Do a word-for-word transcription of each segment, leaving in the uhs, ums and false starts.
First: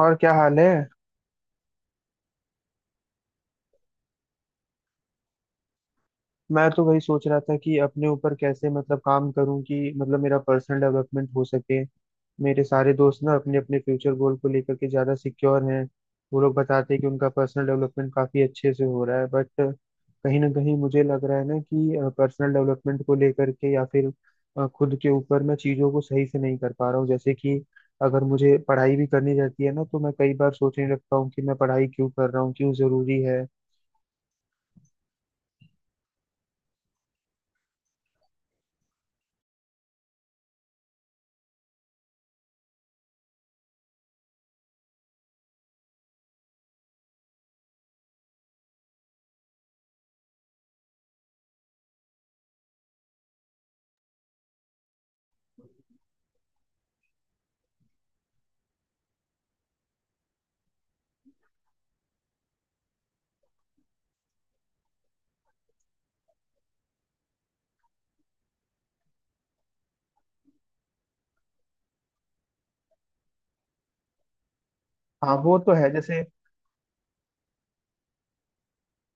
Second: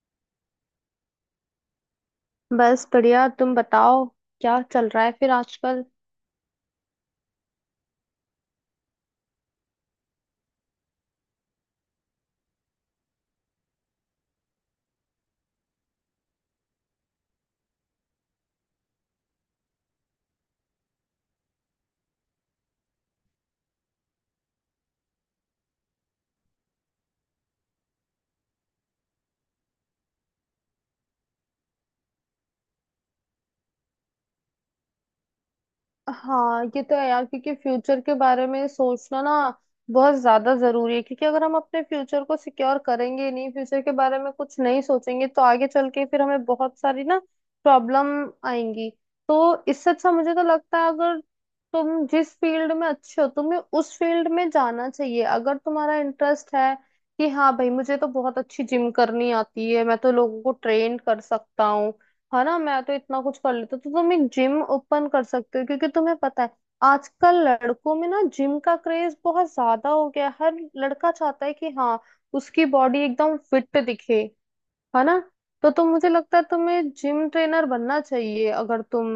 और क्या हाल है। बस बढ़िया, तुम बताओ। क्या चल रहा है फिर आजकल। मैं तो वही सोच रहा था कि अपने ऊपर कैसे मतलब काम करूं कि मतलब मेरा पर्सनल डेवलपमेंट हो सके। मेरे सारे दोस्त ना अपने अपने फ्यूचर गोल को लेकर के ज्यादा सिक्योर हैं। वो लोग बताते हैं कि उनका पर्सनल डेवलपमेंट काफी अच्छे से हो रहा है, बट कहीं ना कहीं मुझे लग रहा है ना कि पर्सनल डेवलपमेंट को लेकर के या फिर अ, खुद के ऊपर मैं चीजों को सही से नहीं कर पा रहा हूँ। जैसे कि अगर मुझे पढ़ाई भी करनी रहती है ना, तो मैं कई बार सोचने लगता हूँ कि मैं पढ़ाई क्यों कर रहा हूँ, क्यों जरूरी है। हाँ, ये तो है यार, क्योंकि फ्यूचर के बारे में सोचना ना बहुत ज्यादा जरूरी है। क्योंकि अगर हम अपने फ्यूचर को सिक्योर करेंगे ही नहीं, फ्यूचर के बारे में कुछ नहीं सोचेंगे, तो आगे चल के फिर हमें बहुत सारी ना प्रॉब्लम आएंगी। तो इससे अच्छा मुझे तो लगता है, अगर तुम जिस फील्ड में अच्छे हो तुम्हें उस फील्ड में जाना चाहिए। अगर तुम्हारा इंटरेस्ट है कि हाँ भाई, मुझे तो बहुत अच्छी जिम करनी आती है, मैं तो लोगों को ट्रेन कर सकता हूँ, है ना, मैं तो इतना कुछ कर लेता, तो तुम एक जिम ओपन कर सकते हो। क्योंकि तुम्हें पता है, आजकल लड़कों में ना जिम का क्रेज बहुत ज्यादा हो गया है। हर लड़का चाहता है कि हाँ, उसकी बॉडी एकदम फिट दिखे, है ना। हाँ वो तो तो तुम, है। मुझे जैसे लगता है तुम्हें जिम ट्रेनर बनना चाहिए अगर तुम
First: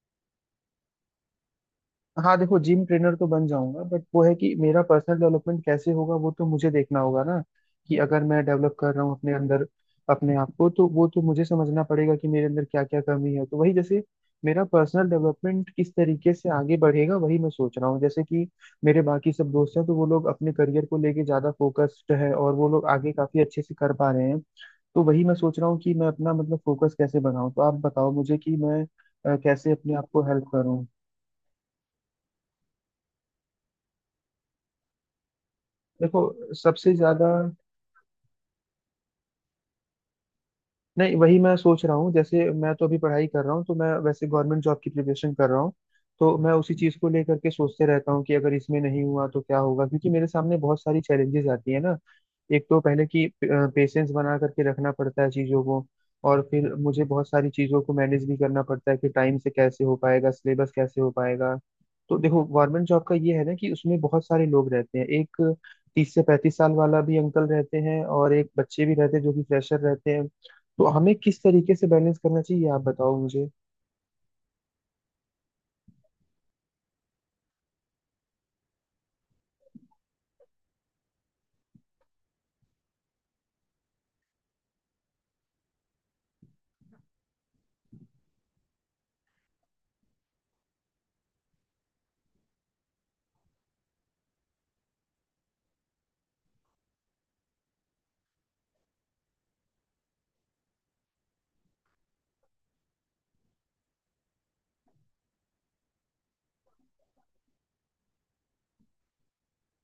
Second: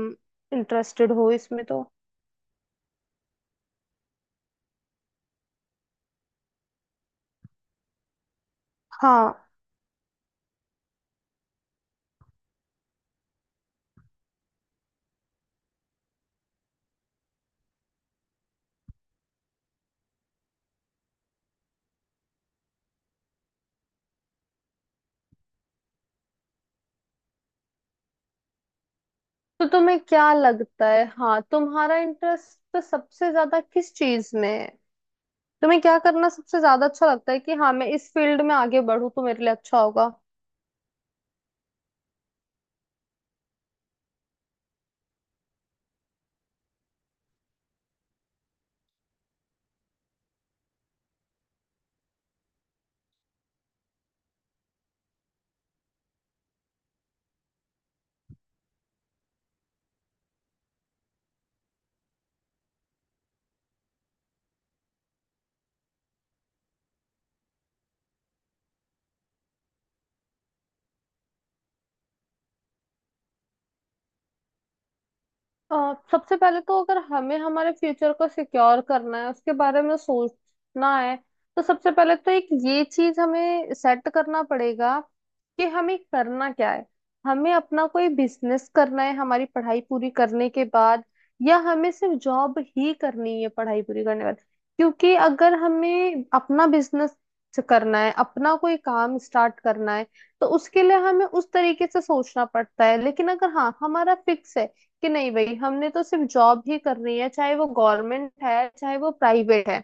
इंटरेस्टेड हो इसमें तो। हाँ देखो, जिम ट्रेनर तो बन जाऊंगा, बट वो है कि मेरा पर्सनल डेवलपमेंट कैसे होगा वो तो मुझे देखना होगा ना। कि अगर मैं डेवलप कर रहा हूँ अपने हाँ, अंदर अपने आप को, तो वो तो मुझे समझना पड़ेगा कि मेरे अंदर क्या क्या कमी है। तो वही जैसे मेरा पर्सनल डेवलपमेंट किस तरीके से आगे बढ़ेगा वही मैं सोच रहा हूँ। जैसे कि मेरे बाकी सब दोस्त हैं तो वो लोग अपने करियर को लेके ज्यादा फोकस्ड है और वो लोग आगे काफी अच्छे से कर पा रहे हैं। तो वही मैं सोच रहा हूँ कि मैं अपना मतलब फोकस कैसे बनाऊँ। तो आप बताओ मुझे कि मैं अ, तो कैसे अपने तुम्हें आप को क्या हेल्प करूँ। लगता है, हाँ, तुम्हारा इंटरेस्ट सबसे ज्यादा किस चीज में है। तुम्हें क्या करना देखो सबसे ज्यादा सबसे अच्छा ज्यादा, लगता है कि हाँ, मैं इस फील्ड में आगे बढ़ूं तो मेरे लिए अच्छा होगा। नहीं वही मैं सोच रहा हूँ। जैसे मैं तो अभी पढ़ाई कर रहा हूँ तो मैं वैसे गवर्नमेंट जॉब की प्रिपरेशन कर रहा हूँ। तो मैं उसी चीज़ को लेकर के सोचते रहता हूँ कि अगर इसमें नहीं हुआ तो क्या होगा, क्योंकि मेरे सामने बहुत सारी चैलेंजेस आती है ना। एक तो पहले कि पेशेंस बना करके रखना पड़ता है चीज़ों को, और फिर मुझे बहुत सारी चीज़ों को मैनेज भी करना पड़ता है कि टाइम से कैसे हो पाएगा, सिलेबस कैसे हो पाएगा। तो देखो, गवर्नमेंट जॉब का ये है ना कि उसमें बहुत सारे लोग रहते हैं। एक तीस से पैंतीस साल वाला भी अंकल रहते हैं और एक बच्चे भी रहते हैं जो कि फ्रेशर रहते हैं। तो हमें किस तरीके से बैलेंस करना चाहिए आप बताओ मुझे। अ, सबसे पहले तो अगर हमें हमारे फ्यूचर को सिक्योर करना है, उसके बारे में सोचना है, तो सबसे पहले तो एक ये चीज हमें सेट करना पड़ेगा कि हमें करना क्या है। हमें अपना कोई बिजनेस करना है हमारी पढ़ाई पूरी करने के बाद, या हमें सिर्फ जॉब ही करनी है पढ़ाई पूरी करने के बाद। क्योंकि अगर हमें अपना बिजनेस करना है, अपना कोई काम स्टार्ट करना है, तो उसके लिए हमें उस तरीके से सोचना पड़ता है। लेकिन अगर हाँ हमारा फिक्स है कि नहीं भाई, हमने तो सिर्फ जॉब ही करनी है, चाहे वो गवर्नमेंट है चाहे वो प्राइवेट है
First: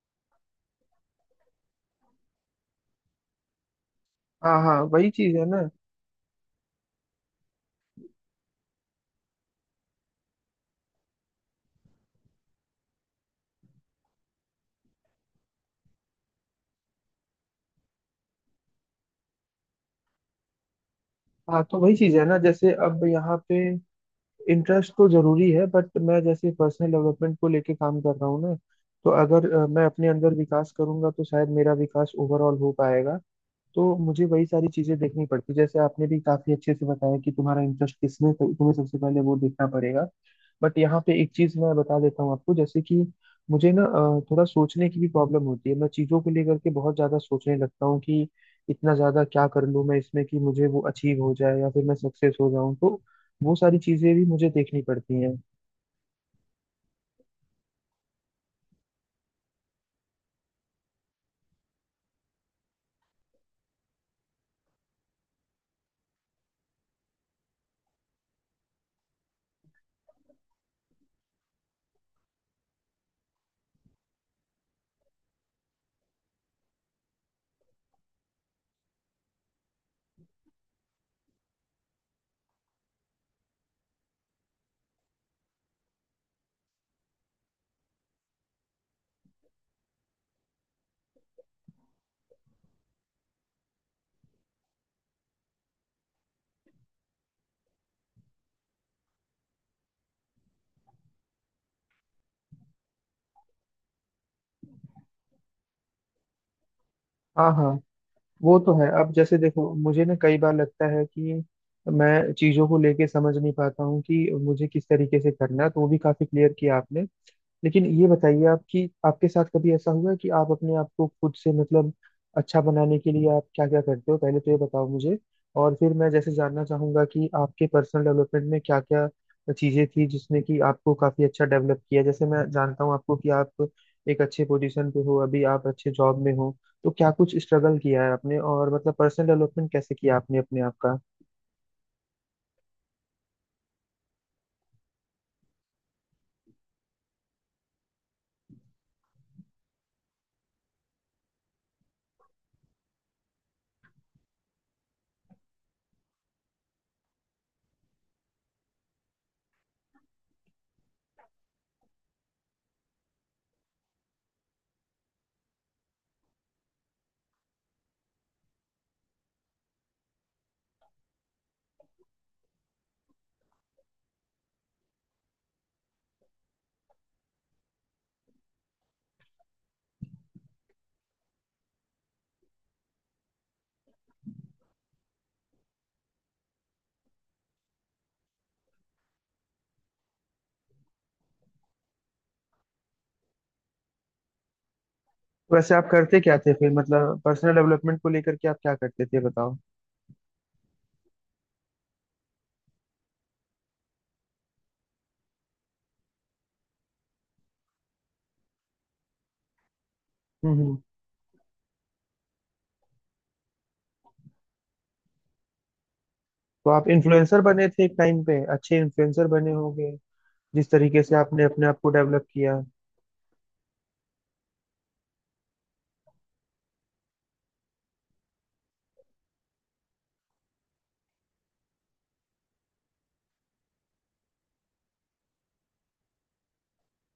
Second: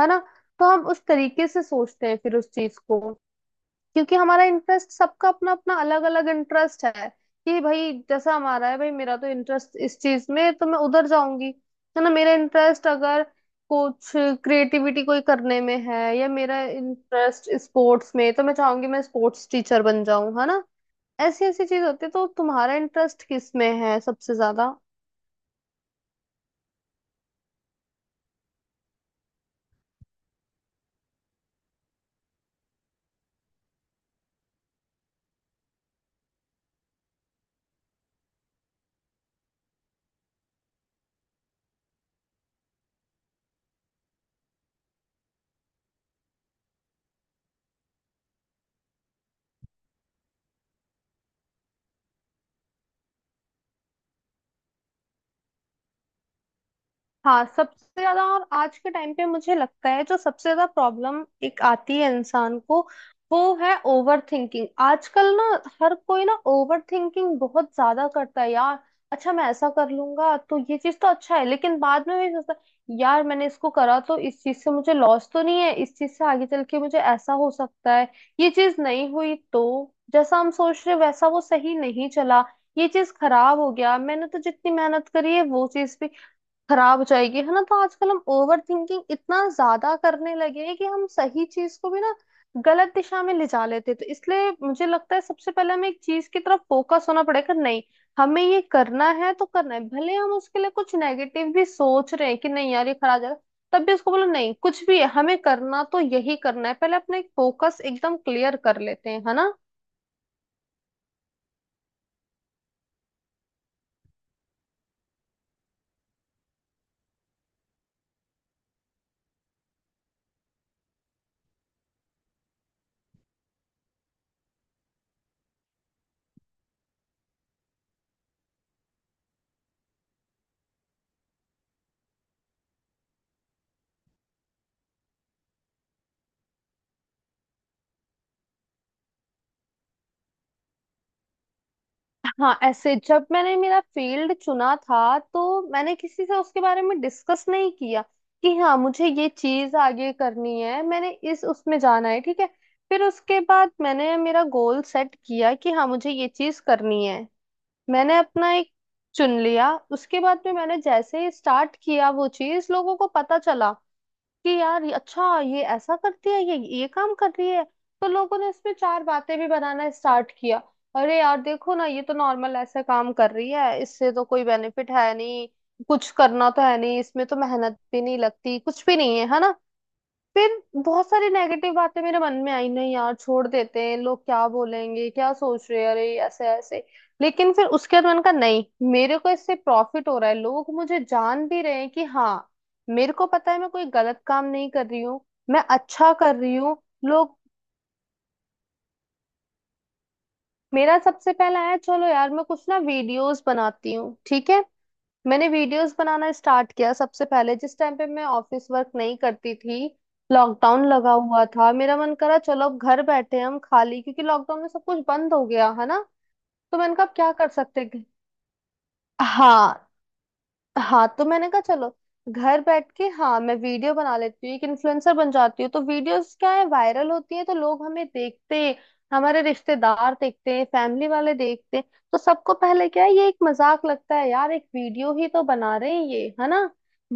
है ना, तो हम उस तरीके से सोचते हैं फिर उस चीज को। क्योंकि हमारा हाँ हाँ, इंटरेस्ट, वही सबका चीज है अपना ना। अपना अलग अलग इंटरेस्ट है कि भाई जैसा हमारा है, भाई मेरा तो इंटरेस्ट इस चीज में है, तो मैं उधर जाऊंगी। है ना, मेरा इंटरेस्ट अगर कुछ क्रिएटिविटी कोई करने में है, या मेरा इंटरेस्ट स्पोर्ट्स में है, तो मैं चाहूंगी मैं स्पोर्ट्स टीचर बन जाऊं, है ना। ऐसी हाँ ऐसी तो चीज वही होती है। चीज है तो ना। जैसे तुम्हारा अब इंटरेस्ट यहाँ किस पे में है सबसे ज्यादा। इंटरेस्ट तो जरूरी है, बट मैं जैसे पर्सनल डेवलपमेंट को लेके काम कर रहा हूँ ना। तो अगर अ, मैं अपने अंदर विकास करूंगा तो शायद मेरा विकास ओवरऑल हो पाएगा। तो मुझे वही सारी चीजें देखनी पड़ती। जैसे आपने भी काफी अच्छे से बताया कि तुम्हारा इंटरेस्ट किसमें, तो तुम्हें सबसे पहले वो देखना पड़ेगा। बट यहाँ पे एक चीज मैं बता देता हूँ आपको। जैसे कि मुझे ना अ, थोड़ा सोचने की भी प्रॉब्लम होती है। मैं चीजों को लेकर के बहुत ज्यादा सोचने लगता हूँ कि इतना ज्यादा क्या कर लूँ मैं इसमें कि मुझे वो अचीव हो जाए या फिर मैं सक्सेस हो जाऊँ। तो वो सारी चीजें भी मुझे देखनी पड़ती हैं। हाँ, सबसे ज्यादा और आज के टाइम पे मुझे लगता है जो सबसे ज्यादा प्रॉब्लम एक आती है इंसान को, वो है ओवर थिंकिंग। आजकल ना हर कोई ना ओवर थिंकिंग बहुत ज्यादा करता है यार। अच्छा, मैं ऐसा कर लूंगा तो ये चीज तो अच्छा है, लेकिन बाद में भी सोचता है, यार मैंने इसको करा तो इस चीज से मुझे लॉस तो नहीं है, इस चीज से आगे चल के मुझे ऐसा हो सकता है, ये चीज नहीं हुई तो, जैसा हम सोच रहे वैसा वो सही नहीं चला, ये चीज खराब हो गया, मैंने तो जितनी मेहनत करी है वो चीज भी खराब हो जाएगी, है ना। तो आजकल हम ओवर थिंकिंग इतना ज्यादा करने लगे हैं कि हम सही चीज को भी ना गलत दिशा में ले जा लेते हैं। तो इसलिए मुझे लगता है सबसे पहले हमें एक चीज की तरफ फोकस होना पड़ेगा। नहीं, हमें ये करना है तो करना है, भले हम उसके लिए कुछ नेगेटिव भी सोच रहे हैं कि नहीं यार ये खराब जाएगा, तब भी उसको बोलो नहीं, कुछ भी है हमें करना तो यही करना है। पहले अपना एक हाँ हाँ, फोकस एकदम क्लियर वो तो कर है। लेते अब हैं, है जैसे ना। देखो मुझे ना कई बार लगता है कि मैं चीजों को लेके समझ नहीं पाता हूँ कि मुझे किस तरीके से करना है, तो वो भी काफी क्लियर किया आपने। लेकिन ये बताइए आप कि आपके साथ कभी ऐसा हुआ है कि आप अपने आप को खुद से मतलब अच्छा बनाने के लिए आप क्या क्या करते हो, पहले तो ये बताओ मुझे। और फिर मैं जैसे जानना चाहूंगा कि आपके पर्सनल डेवलपमेंट में क्या क्या चीजें थी जिसने कि आपको काफी अच्छा डेवलप किया। जैसे मैं जानता हूँ आपको कि आप एक अच्छे पोजीशन पे हो, अभी आप अच्छे जॉब में हो। तो क्या कुछ स्ट्रगल किया है आपने, और मतलब पर्सनल डेवलपमेंट कैसे किया आपने अपने आप का। हाँ, ऐसे जब मैंने मेरा फील्ड चुना था तो मैंने किसी से उसके बारे में डिस्कस नहीं किया कि हाँ मुझे ये चीज आगे करनी है, मैंने इस उसमें जाना है, ठीक है। फिर उसके बाद मैंने मेरा गोल सेट किया कि हाँ मुझे ये चीज करनी है, मैंने अपना एक चुन लिया। उसके बाद में मैंने जैसे ही स्टार्ट किया, वो चीज लोगों को पता चला कि यार ये- अच्छा ये ऐसा करती है, ये ये काम कर रही है। तो लोगों ने इसमें चार बातें भी बनाना स्टार्ट किया। अरे यार, देखो ना, ये तो नॉर्मल ऐसे काम कर रही है, इससे तो कोई बेनिफिट है नहीं, कुछ करना तो है नहीं इसमें, तो मेहनत भी नहीं लगती, कुछ भी नहीं है, है ना। फिर बहुत सारी नेगेटिव बातें मेरे मन में आई, नहीं यार छोड़ देते हैं, लोग क्या बोलेंगे, क्या सोच रहे हैं, अरे ऐसे ऐसे। लेकिन फिर उसके बाद मैंने कहा नहीं, मेरे को इससे प्रॉफिट हो रहा है, लोग मुझे जान भी रहे हैं कि हाँ, मेरे को पता है मैं कोई गलत काम नहीं कर रही हूँ, मैं वैसे आप अच्छा करते क्या कर थे रही फिर, हूँ। मतलब लोग, पर्सनल डेवलपमेंट को लेकर के आप क्या करते थे बताओ। मेरा सबसे पहला है चलो यार मैं कुछ ना वीडियोस बनाती हूँ, ठीक है। मैंने वीडियोस बनाना स्टार्ट किया सबसे पहले जिस टाइम पे मैं ऑफिस वर्क नहीं करती थी। हम्म। लॉकडाउन लगा हुआ था, मेरा मन करा चलो अब घर बैठे हम खाली, क्योंकि लॉकडाउन में सब कुछ बंद हो गया है ना। तो तो आप मैंने कहा अब क्या इन्फ्लुएंसर कर बने सकते थे एक हैं? टाइम पे, अच्छे इन्फ्लुएंसर बने हाँ। होंगे। जिस तरीके हाँ, से तो आपने मैंने कहा अपने आप चलो को डेवलप किया। घर बैठ के हाँ मैं वीडियो बना लेती हूँ, एक इन्फ्लुएंसर बन जाती हूँ। तो वीडियोस क्या है वायरल होती है, तो लोग हमें देखते हैं, हमारे रिश्तेदार देखते हैं, फैमिली वाले देखते हैं। तो सबको पहले क्या है, ये एक मजाक लगता है यार, एक वीडियो ही तो बना रहे हैं ये, है ना।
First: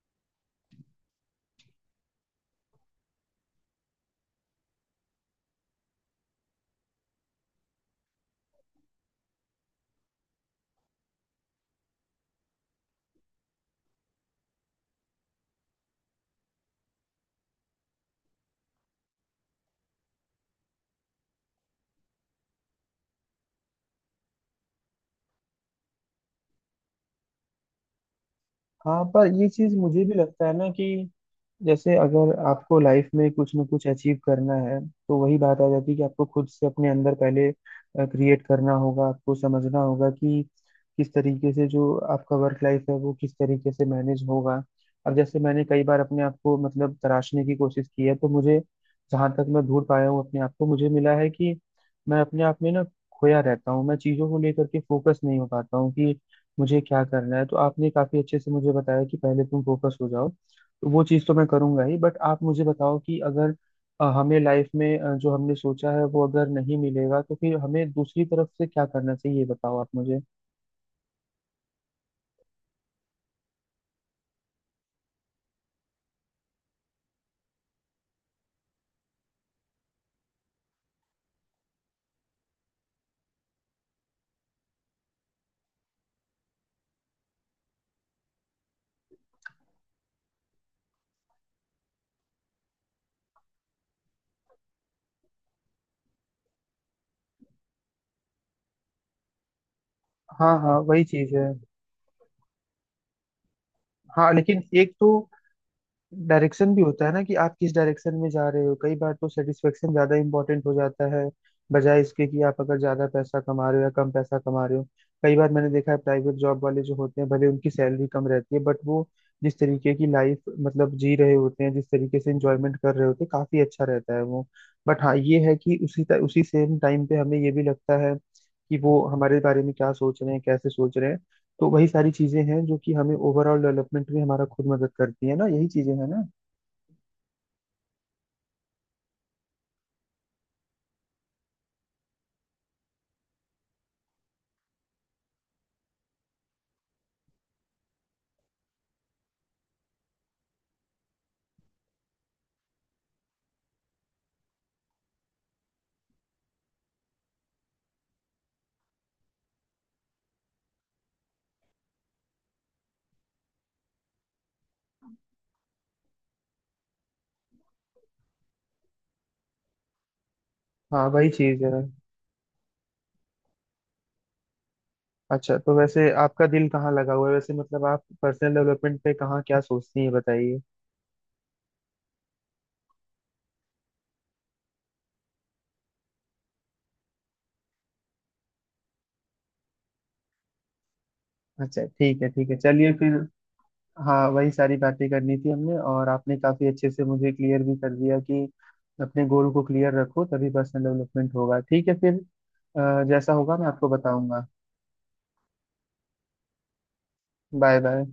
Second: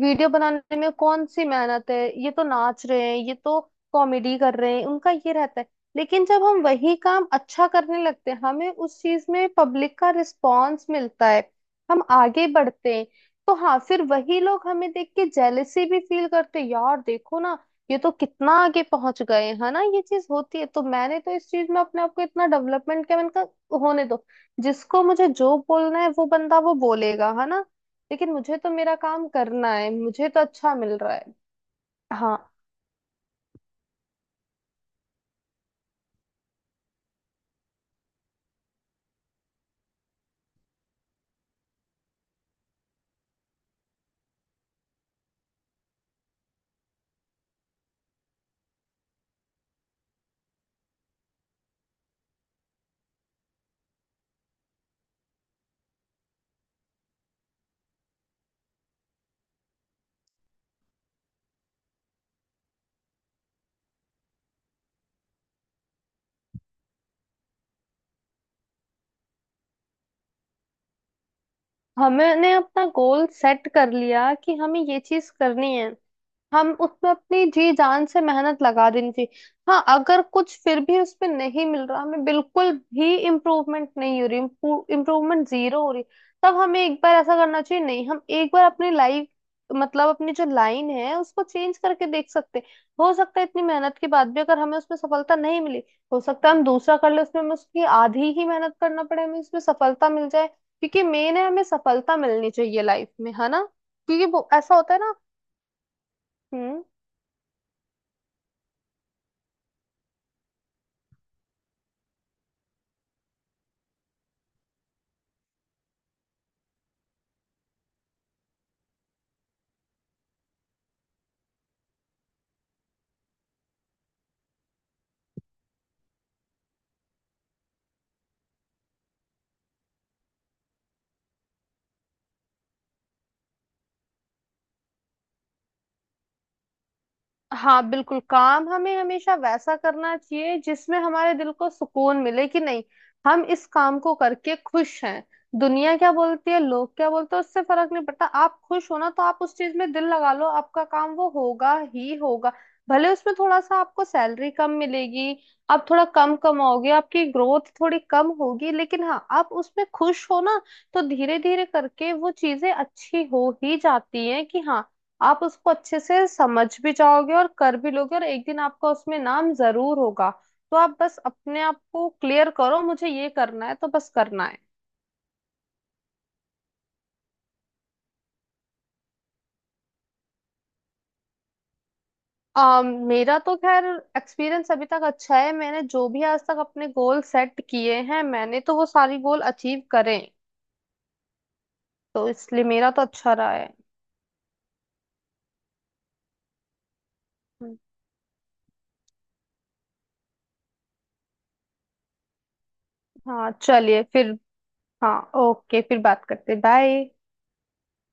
वीडियो बनाने में कौन सी मेहनत है, ये तो नाच रहे हैं, ये तो कॉमेडी कर रहे हैं, उनका ये रहता है। लेकिन जब हम वही काम अच्छा करने लगते हैं, हमें उस चीज में पब्लिक का रिस्पॉन्स मिलता है, हम आगे बढ़ते हैं। तो हाँ, फिर वही लोग हमें देख के जेलेसी भी फील करते, यार देखो ना ये तो कितना आगे पहुंच गए, है ना। ये चीज होती है। तो मैंने तो इस चीज में अपने आप को इतना डेवलपमेंट किया, मैंने कहा होने दो, जिसको मुझे जो बोलना है वो बंदा वो बोलेगा, है ना। लेकिन मुझे तो मेरा हाँ पर काम ये करना चीज है, मुझे भी मुझे तो लगता है ना अच्छा कि मिल रहा है। जैसे अगर हाँ, आपको लाइफ में कुछ ना कुछ अचीव करना है, तो वही बात आ जाती है कि आपको खुद से अपने अंदर पहले क्रिएट करना होगा। आपको समझना होगा कि किस तरीके से जो आपका वर्क लाइफ है वो किस तरीके से मैनेज होगा। अब जैसे मैंने कई बार अपने आप को मतलब तराशने की कोशिश की है, तो मुझे जहाँ तक मैं ढूंढ पाया हूँ अपने आप को, मुझे मिला है कि मैं अपने आप में ना खोया रहता हूँ। मैं चीज़ों को लेकर के फोकस नहीं हो पाता हूँ कि मुझे क्या करना है। तो आपने काफी अच्छे से मुझे बताया कि पहले तुम फोकस हो जाओ। तो वो चीज़ तो मैं करूंगा ही, बट आप मुझे बताओ कि अगर अ, हमें लाइफ में अ, जो हमने सोचा है वो अगर नहीं मिलेगा, तो फिर हमें दूसरी तरफ से क्या करना चाहिए ये बताओ आप मुझे। हमने अपना गोल सेट कर लिया कि हमें ये चीज करनी है, हम उसमें अपनी जी जान से मेहनत लगा देनी चाहिए। हाँ, अगर कुछ फिर भी उसमें नहीं मिल रहा, हमें बिल्कुल भी इम्प्रूवमेंट नहीं हो रही, इम्प्रूवमेंट जीरो हो रही, तब हमें एक बार ऐसा करना चाहिए। नहीं, हम एक बार अपनी लाइफ, मतलब अपनी जो लाइन है उसको चेंज करके देख सकते हैं। हो सकता है इतनी मेहनत के बाद भी अगर हमें उसमें सफलता नहीं मिली, हो सकता है हम दूसरा कर ले, उसमें हमें उसकी आधी ही मेहनत करना पड़े, हमें उसमें सफलता मिल जाए। हाँ हाँ, क्योंकि वही चीज़ मेन है। है हमें सफलता मिलनी चाहिए लाइफ में, है ना। क्योंकि हाँ वो लेकिन ऐसा एक होता है तो ना। डायरेक्शन भी हम्म। होता है ना कि आप किस डायरेक्शन में जा रहे हो। कई बार तो सेटिस्फेक्शन ज्यादा इंपॉर्टेंट हो जाता है बजाय इसके कि आप अगर ज्यादा पैसा कमा रहे हो या कम पैसा कमा रहे हो। कई बार मैंने देखा है प्राइवेट जॉब वाले जो होते हैं भले उनकी सैलरी कम रहती है, बट वो जिस तरीके की लाइफ मतलब जी रहे होते हैं, जिस तरीके से इंजॉयमेंट कर रहे होते हैं, काफी अच्छा रहता है वो। बट हाँ ये है कि उसी त- उसी सेम टाइम पे हमें ये भी लगता है कि वो हमारे बारे में क्या सोच रहे हैं, कैसे सोच रहे हैं। तो वही सारी चीजें हैं जो कि हमें ओवरऑल डेवलपमेंट में हमारा खुद मदद करती है ना, यही चीजें हैं ना। हाँ, बिल्कुल, काम हमें हमेशा वैसा करना चाहिए जिसमें हमारे दिल को सुकून मिले कि नहीं, हम इस काम को करके खुश हैं। दुनिया क्या बोलती है, लोग क्या बोलते हैं, उससे फर्क नहीं पड़ता। आप खुश हो ना, तो आप उस चीज में दिल लगा लो, आपका काम वो होगा ही होगा। भले उसमें थोड़ा सा आपको सैलरी कम मिलेगी, आप थोड़ा कम कमाओगे, आपकी ग्रोथ थोड़ी कम होगी, लेकिन हाँ आप उसमें खुश हो ना, तो धीरे धीरे करके वो चीजें अच्छी हो ही जाती हैं कि हाँ, आप उसको अच्छे से समझ भी जाओगे और कर भी लोगे, और एक दिन आपका उसमें नाम जरूर होगा। तो आप हाँ बस वही चीज अपने है। आप को क्लियर करो, मुझे ये करना है तो बस करना है। अच्छा तो वैसे आपका दिल कहाँ लगा हुआ है, वैसे मतलब आप पर्सनल डेवलपमेंट पे कहाँ क्या सोचती हैं बताइए। अम, मेरा तो खैर एक्सपीरियंस अभी तक अच्छा है। मैंने जो भी आज तक अपने गोल सेट किए हैं, मैंने तो वो सारी गोल अचीव करे। अच्छा ठीक है, तो ठीक है इसलिए मेरा चलिए तो फिर। अच्छा रहा है। हाँ वही सारी बातें करनी थी हमने, और आपने काफी अच्छे से मुझे क्लियर भी कर दिया कि अपने गोल को क्लियर रखो तभी पर्सनल डेवलपमेंट होगा। ठीक है फिर, अ, जैसा हाँ, होगा मैं आपको चलिए फिर। बताऊंगा। हाँ, ओके, फिर बात करते, बाय। Bye bye.